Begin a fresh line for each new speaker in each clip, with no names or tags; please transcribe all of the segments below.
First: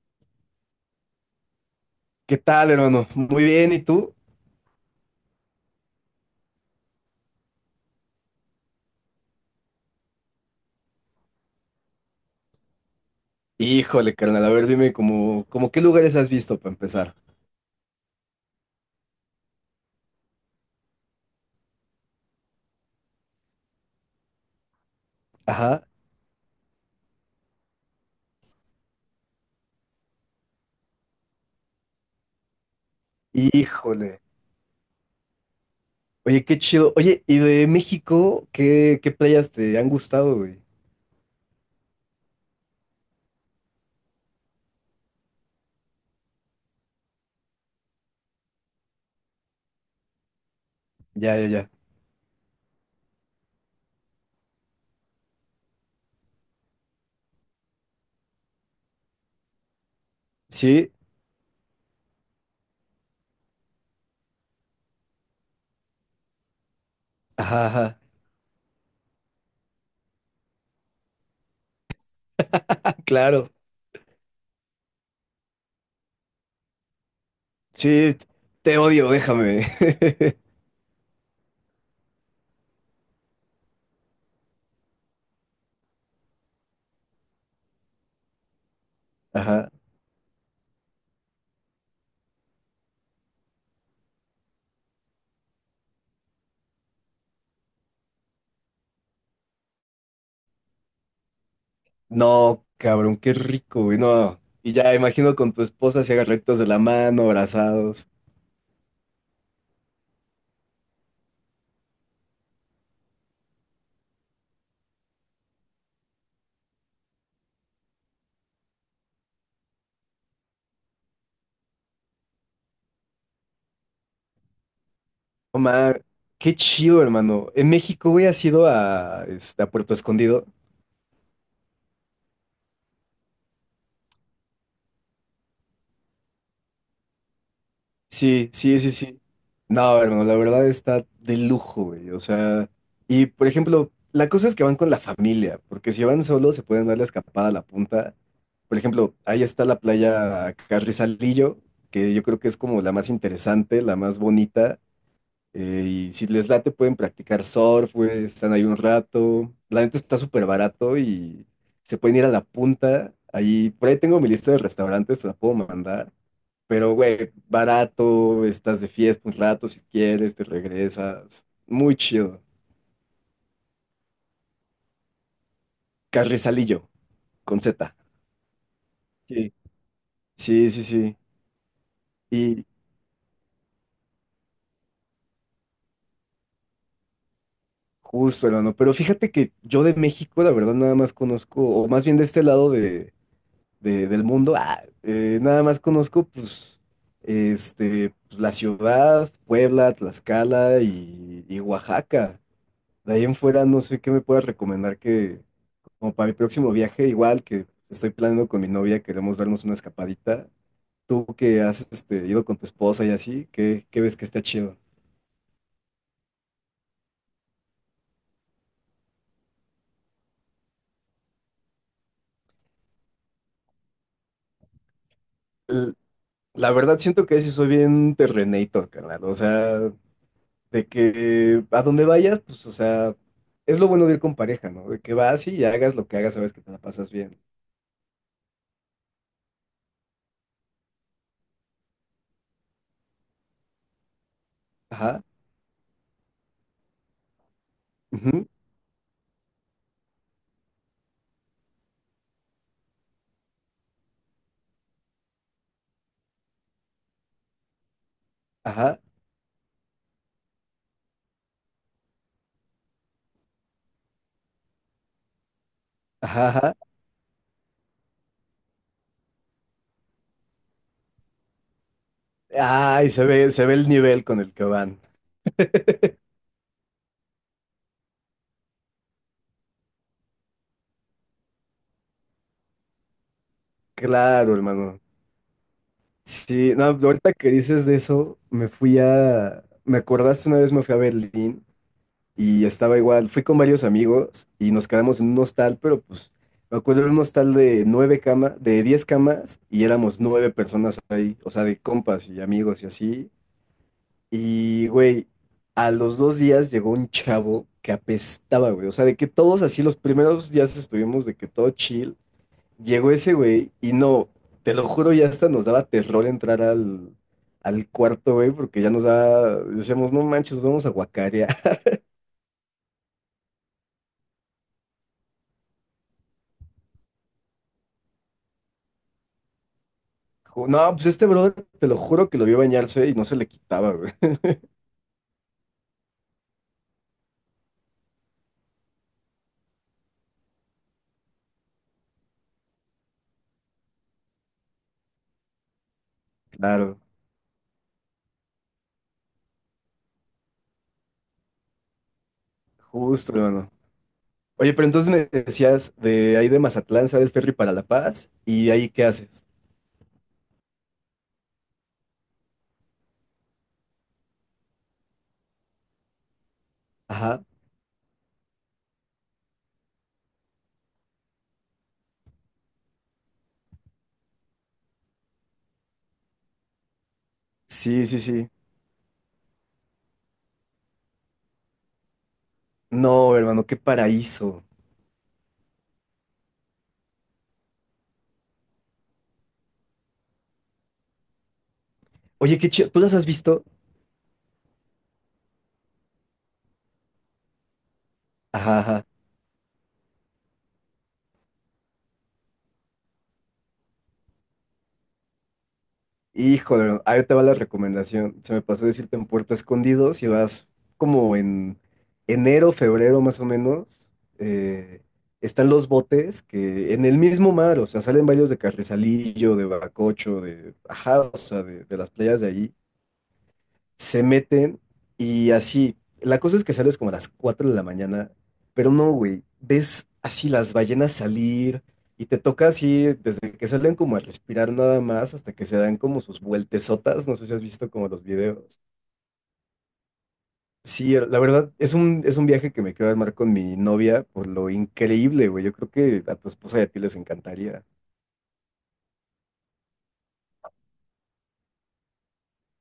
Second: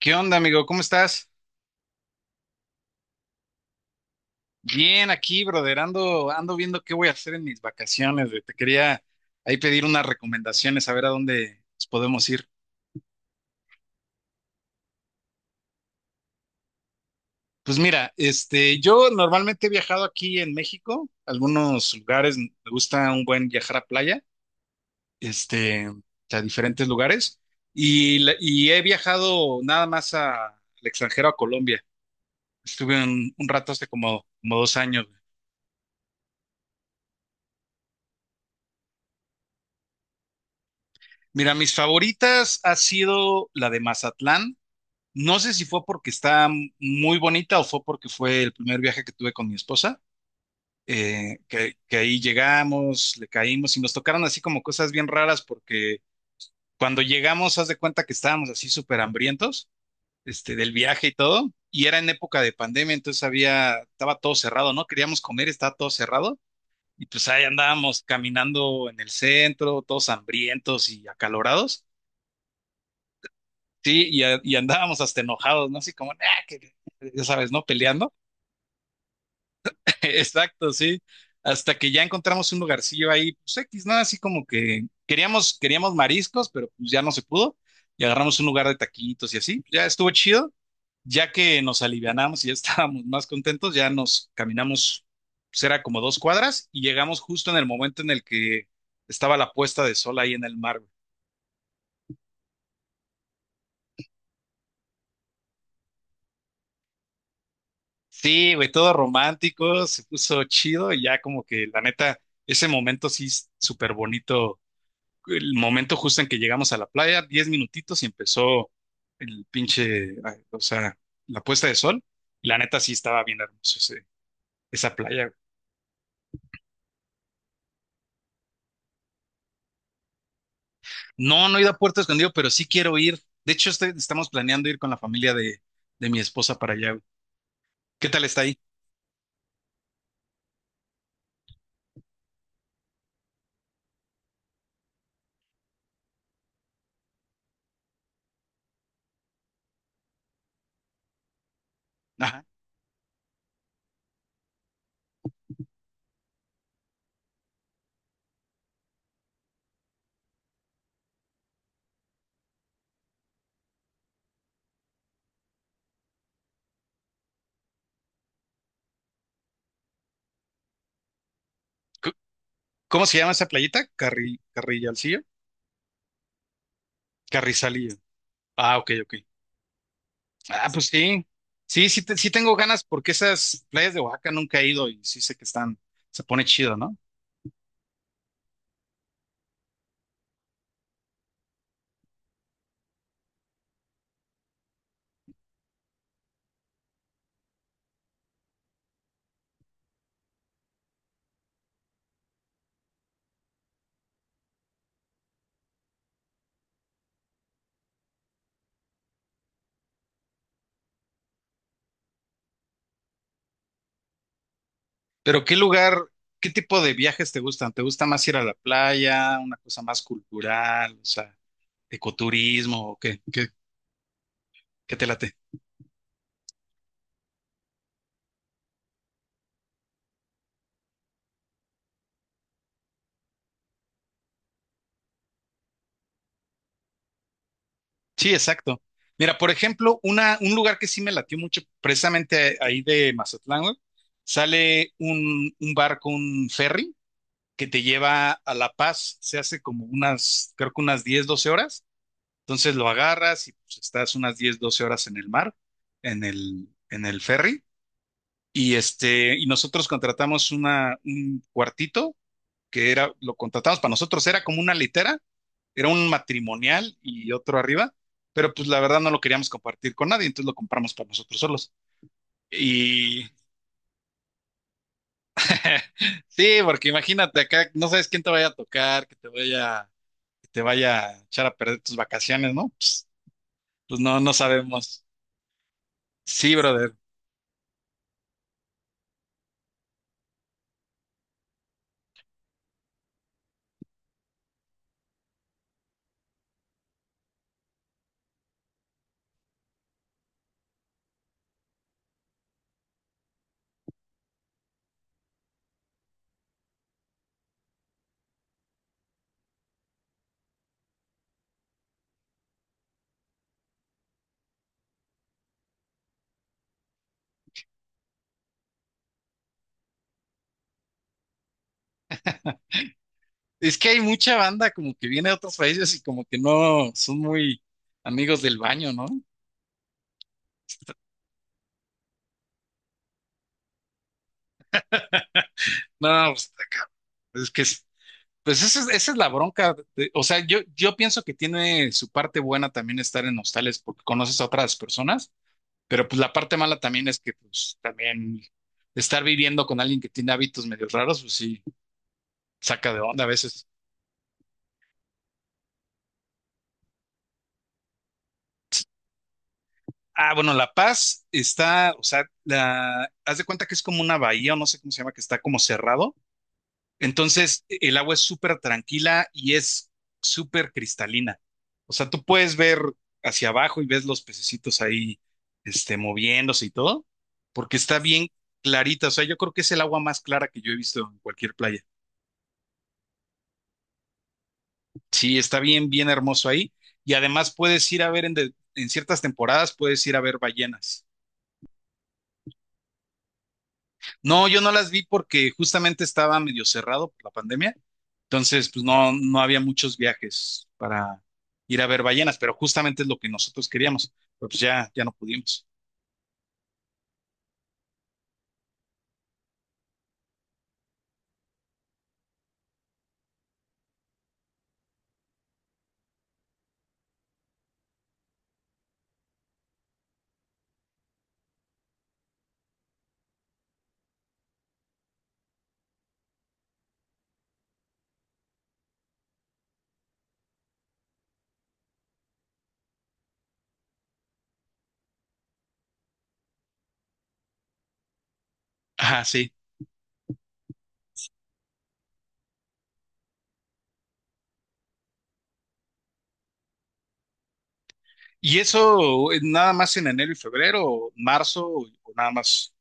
¿Qué onda, amigo? ¿Cómo estás?
¿Qué tal, hermano? Muy bien, ¿y tú?
Bien, aquí, brother. Ando viendo qué voy a hacer en mis vacaciones, güey. Te quería ahí pedir unas recomendaciones, a ver a dónde nos podemos ir.
Híjole, carnal, a ver, dime como qué lugares has visto para empezar.
Pues mira, yo normalmente he viajado aquí en México, algunos lugares, me gusta un buen viajar a playa,
Ajá.
este, a diferentes lugares, y, y he viajado nada más al extranjero, a Colombia. Estuve un rato hace
Híjole.
como 2 años.
Oye, qué chido. Oye, ¿y de México qué playas te han gustado, güey?
Mira, mis favoritas ha sido la de Mazatlán. No sé si fue porque está muy bonita o fue porque fue el primer viaje que tuve con mi esposa,
Ya, ya, ya.
que ahí llegamos, le caímos y nos tocaron así como cosas bien raras porque cuando llegamos, haz de cuenta que estábamos así súper hambrientos, del
¿Sí?
viaje y todo, y era en época de pandemia, entonces había, estaba todo cerrado, ¿no? Queríamos comer, estaba todo cerrado, y pues ahí
Ajá, ajá.
andábamos caminando en el centro, todos hambrientos y acalorados,
Claro.
sí, y andábamos hasta enojados, ¿no? Así como, "Ah, que-", ya sabes, ¿no? Peleando.
Sí, te odio, déjame.
Exacto, sí. Hasta que ya encontramos un lugarcillo ahí, pues X, nada, así como que queríamos mariscos, pero pues ya no se pudo. Y agarramos un lugar de taquitos y así.
Ajá.
Ya estuvo chido. Ya que nos alivianamos y ya estábamos más contentos, ya nos caminamos, pues era como 2 cuadras y llegamos justo en el momento en el que estaba la puesta de sol ahí en el mar, güey.
No, cabrón, qué rico, güey. No. Y ya imagino con tu esposa si hagan rectos de la mano, abrazados.
Sí, güey, todo romántico, se puso chido y ya como que la neta, ese momento sí es súper bonito, el momento justo en que llegamos a la playa, 10 minutitos y empezó el pinche, ay, o sea, la puesta de sol. La neta sí estaba bien hermoso esa playa.
Omar, qué chido, hermano. En México, güey, has ido a, este, a Puerto Escondido.
No, no he ido a Puerto Escondido, pero sí quiero ir. De hecho, estamos planeando ir con la familia de, mi esposa para allá, güey. ¿Qué tal está
Sí,
ahí?
sí, sí, sí. No, hermano, la verdad está de lujo, güey. O sea, y por ejemplo, la cosa es que van con la familia, porque si van solos se pueden dar la escapada a la punta. Por ejemplo, ahí está la playa Carrizalillo, que yo creo
Ajá.
que es como la más interesante, la más bonita. Y si les late, pueden practicar surf, güey, están ahí un rato. La neta está súper barato y se pueden ir a la punta. Ahí, por ahí tengo mi lista de restaurantes, se la puedo mandar. Pero, güey, barato, estás de fiesta un rato si quieres, te regresas. Muy
C-
chido.
¿Cómo se llama esa playita? Carrillalcillo.
Carrizalillo, con Z.
Carrizalillo. Ah, ok, ok.
Sí,
Ah,
sí, sí,
pues
sí.
sí. Sí, sí, sí tengo
Y
ganas porque esas playas de Oaxaca nunca he ido y sí sé que están, se pone chido, ¿no?
justo, hermano. Pero fíjate que yo de México, la verdad, nada más conozco, o más bien de este lado del mundo. Ah, nada más conozco, pues, este, pues, la ciudad, Puebla, Tlaxcala y Oaxaca. De ahí en fuera no sé qué me puedas recomendar que, como para mi próximo viaje, igual que estoy planeando con mi novia, queremos darnos una escapadita. Tú que has este, ido con tu esposa y así, ¿qué ves que está chido?
Pero ¿Qué tipo de viajes te gustan? ¿Te gusta más ir a la playa, una cosa más cultural, o sea, ecoturismo o qué te late?
L- La verdad siento que sí soy bien terrenator, carnal. O sea, de que a donde vayas, pues, o sea, es lo bueno de ir con pareja, ¿no? De que vas y hagas lo que hagas, sabes que te la pasas bien.
Sí, exacto. Mira, por ejemplo, un lugar que sí me latió mucho, precisamente ahí de Mazatlán, güey, sale
Ajá,
un barco, un ferry, que te lleva
ujú,
a La Paz. Se hace como unas, creo que unas 10 12 horas. Entonces lo agarras y pues, estás unas 10 12 horas en el mar, en el ferry. Y
ajá,
nosotros contratamos un cuartito que era, lo contratamos para nosotros, era como una litera, era un
ajá, ajá.
matrimonial y otro arriba, pero pues la verdad no lo queríamos compartir con nadie, entonces lo compramos para nosotros solos.
Ay,
Y
se ve el nivel con el que van.
sí, porque imagínate acá, no sabes quién te vaya a tocar, que te vaya a echar a perder tus vacaciones, ¿no? Pues no, no
Claro, hermano.
sabemos. Sí,
Sí, no,
brother.
ahorita que dices de eso, me fui a, me acordaste una vez me fui a Berlín. Y estaba igual, fui con varios amigos y nos quedamos en un hostal, pero pues me acuerdo de un hostal de nueve camas, de 10 camas y éramos nueve personas ahí, o sea, de compas y amigos y así. Y güey, a los 2 días llegó un chavo que apestaba, güey, o sea, de que todos así los primeros días estuvimos de que todo chill, llegó ese güey y no, te lo juro, ya hasta nos daba terror entrar al, al cuarto, güey, porque ya nos daba, decíamos, no manches, nos vamos a guacarear.
Es que hay mucha banda como que viene de otros países y como que no son muy amigos del baño, ¿no?
No, pues este brother, te lo juro que lo vio bañarse y no se le quitaba, güey.
No, pues, está es que, es- pues esa es la bronca. O sea, yo pienso que tiene su parte buena también estar en hostales porque conoces a otras personas, pero pues la parte mala
Claro,
también es que, pues también estar viviendo con alguien que tiene hábitos medio raros, pues sí, saca de onda a
justo,
veces.
hermano. Oye, pero entonces me decías de ahí de Mazatlán, sale el ferry para La Paz y ahí ¿qué haces?
Ah, bueno, La Paz está, o sea, haz de cuenta que es como una bahía, o no sé cómo se llama, que está como cerrado.
Ajá.
Entonces, el agua es súper tranquila y es súper cristalina. O sea, tú puedes ver hacia abajo y ves los pececitos ahí, moviéndose y todo, porque está
Sí, sí,
bien
sí.
clarita. O sea, yo creo que es el agua más clara que yo he visto en cualquier playa.
No, hermano, qué paraíso.
Sí, está bien, bien hermoso ahí. Y además puedes ir a ver en ciertas temporadas, puedes ir a ver ballenas.
Oye, qué chido. ¿Tú las has visto?
No, yo no las vi porque justamente estaba medio cerrado por la pandemia, entonces
Ajá,
pues
ajá.
no, no había muchos viajes para ir a ver ballenas, pero justamente es lo que nosotros queríamos, pero pues ya, ya no pudimos.
Híjole, ahí te va la recomendación. Se me pasó decirte en Puerto Escondido, si vas como en enero, febrero más o menos, eh, están los botes que en el mismo mar, o sea, salen varios de Carrizalillo, de Bacocho, de, ajá, o sea, de las playas de allí se meten y así. La cosa es que sales como a las 4 de la mañana, pero no, güey. Ves así las ballenas salir y te toca así desde que salen como a respirar nada más hasta que se dan como sus vueltesotas. No sé si has visto como los videos.
Ajá, sí.
Sí, la verdad es un viaje que me quiero armar con mi novia por lo increíble, güey. Yo creo que a tu esposa y a ti les encantaría.
¿Y eso nada más en enero y febrero, o marzo, o nada más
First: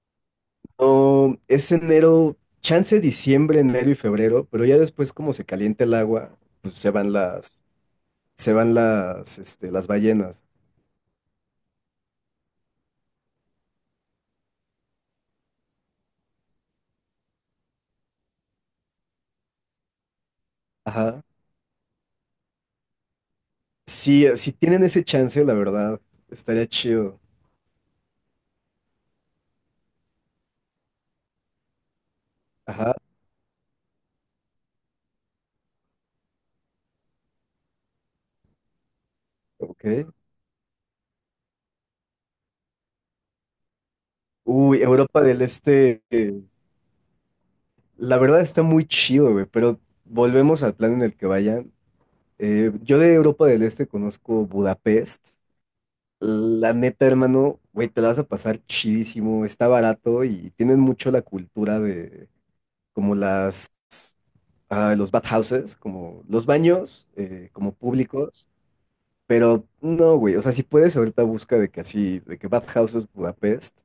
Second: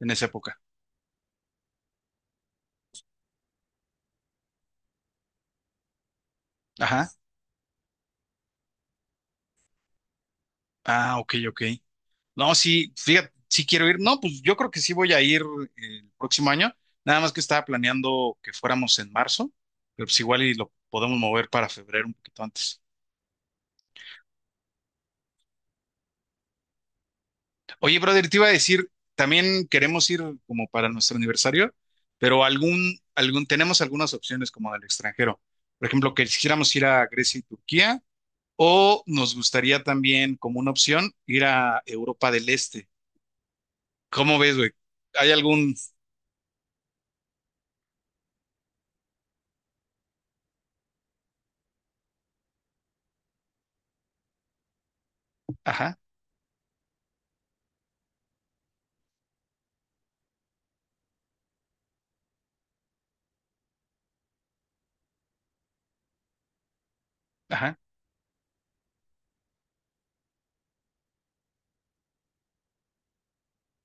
en esa época?
No, es enero, chance diciembre, enero y febrero, pero ya después como se calienta el agua, pues se
Ajá.
van las, se van las, este, las ballenas.
Ah, ok, ok. No, sí, fíjate, sí quiero ir. No, pues yo creo que sí voy a ir el próximo año. Nada más que estaba planeando que fuéramos en marzo, pero pues igual y lo podemos
Ajá.
mover para febrero un poquito antes.
Sí, si tienen ese chance, la verdad, estaría chido.
Oye, brother, te iba a decir, también queremos ir como para nuestro aniversario, pero
Ajá,
tenemos algunas opciones como del extranjero. Por ejemplo, que quisiéramos ir a Grecia y Turquía, o nos gustaría
ok.
también, como una opción, ir a Europa del Este. ¿Cómo ves, güey?
Uy, Europa
¿Hay
del
algún?
Este, la verdad está muy chido, güey, pero volvemos al plan en el que vayan. Yo de Europa del Este conozco Budapest.
Ajá,
La neta, hermano, güey, te la vas a pasar chidísimo, está barato y tienen mucho la cultura de como las, ah, los bathhouses, como los baños, como
ajá,
públicos. Pero no, güey. O sea, si puedes, ahorita busca de que así, de que Bad Houses Budapest,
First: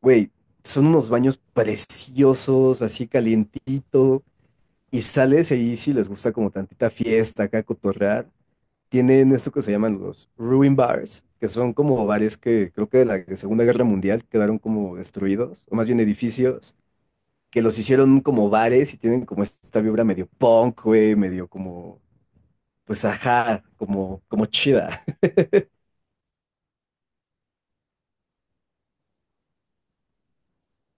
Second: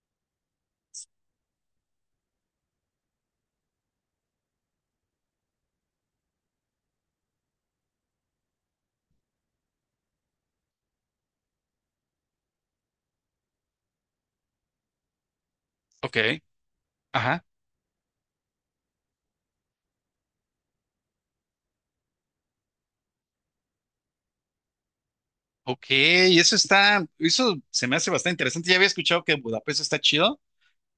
güey, son unos baños preciosos, así calientito. Y sales ahí si les gusta como tantita fiesta acá, cotorrear. Tienen esto que se llaman los ruin bars, que son como bares que creo que de la Segunda Guerra Mundial quedaron como destruidos, o más bien
ok,
edificios,
ajá.
que los hicieron como bares y tienen como esta vibra medio punk, güey, medio como, pues ajá, como, como chida.
Ok, eso se me hace bastante interesante. Ya había escuchado que Budapest está chido.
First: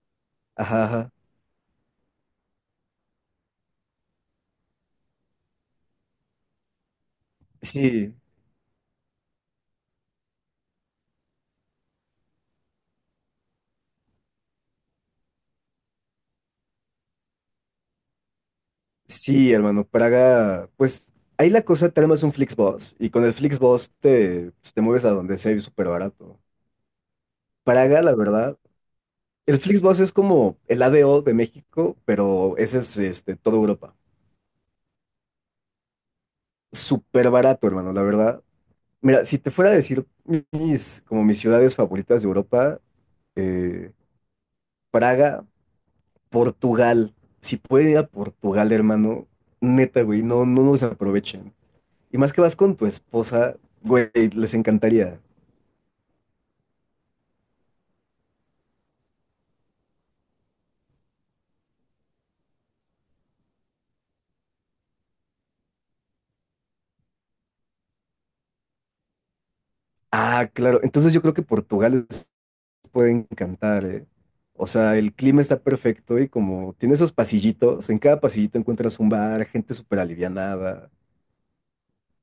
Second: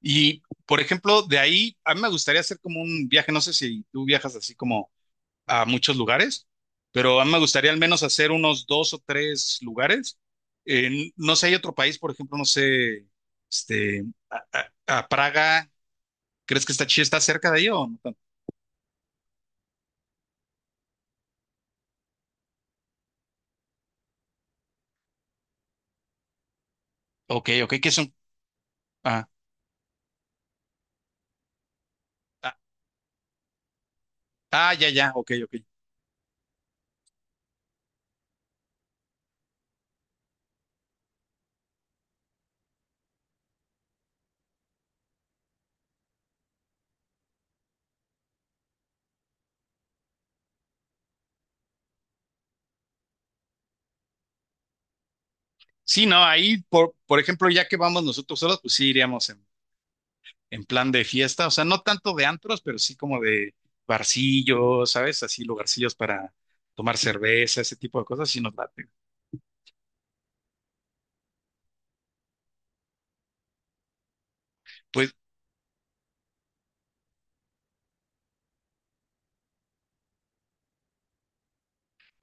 Y, por
Ajá, ajá.
ejemplo, de ahí, a mí me gustaría hacer como un viaje, no sé si tú viajas así como a muchos lugares, pero a mí me gustaría al menos
Sí,
hacer unos dos o tres lugares. No sé, hay otro país, por ejemplo, no sé, este, a, a Praga, ¿crees que está chido? ¿Está cerca de ahí o no tanto?
Sí, hermano, Praga, pues ahí la cosa te armas un Flixbus y con el Flixbus te, pues, te mueves a donde sea y súper barato.
Ok, ok, ¿qué
Praga,
son?
la verdad,
Ah,
el Flixbus es como el ADO de México, pero
ah,
ese es este, toda Europa.
ah, ya, ya, ok, ok.
Súper barato, hermano, la verdad. Mira, si te fuera a decir mis, como mis ciudades favoritas de Europa, eh, Praga, Portugal. Si pueden ir a Portugal, hermano, neta, güey, no, no nos aprovechen. Y más que vas con tu esposa, güey, les encantaría.
Sí, no, ahí, por ejemplo, ya que vamos nosotros solos, pues sí iríamos en plan de fiesta, o sea, no tanto de antros, pero sí como de barcillos, ¿sabes? Así lugarcillos para tomar cerveza, ese tipo de cosas, sí nos late.
Ah, claro. Entonces yo creo que Portugal les puede encantar, ¿eh? O sea,
Pues,
el clima está perfecto y como tiene esos pasillitos, en cada pasillito encuentras un bar, gente súper alivianada.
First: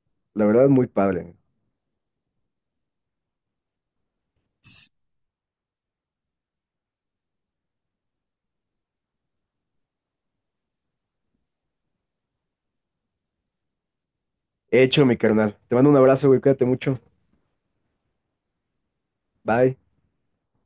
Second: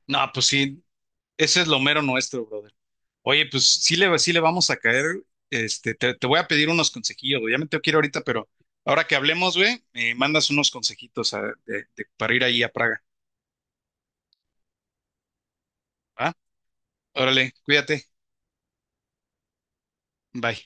no,
La
pues
verdad,
sí,
muy padre.
ese es lo mero nuestro, brother. Oye, pues sí le vamos a
S-
caer, te voy a pedir unos consejillos, güey. Ya me tengo que ir ahorita, pero ahora que hablemos, güey, me mandas unos consejitos para ir ahí a Praga,
Hecho, mi carnal. Te mando un abrazo,
¿va?
güey. Cuídate mucho.
Órale, cuídate,
Bye.
bye.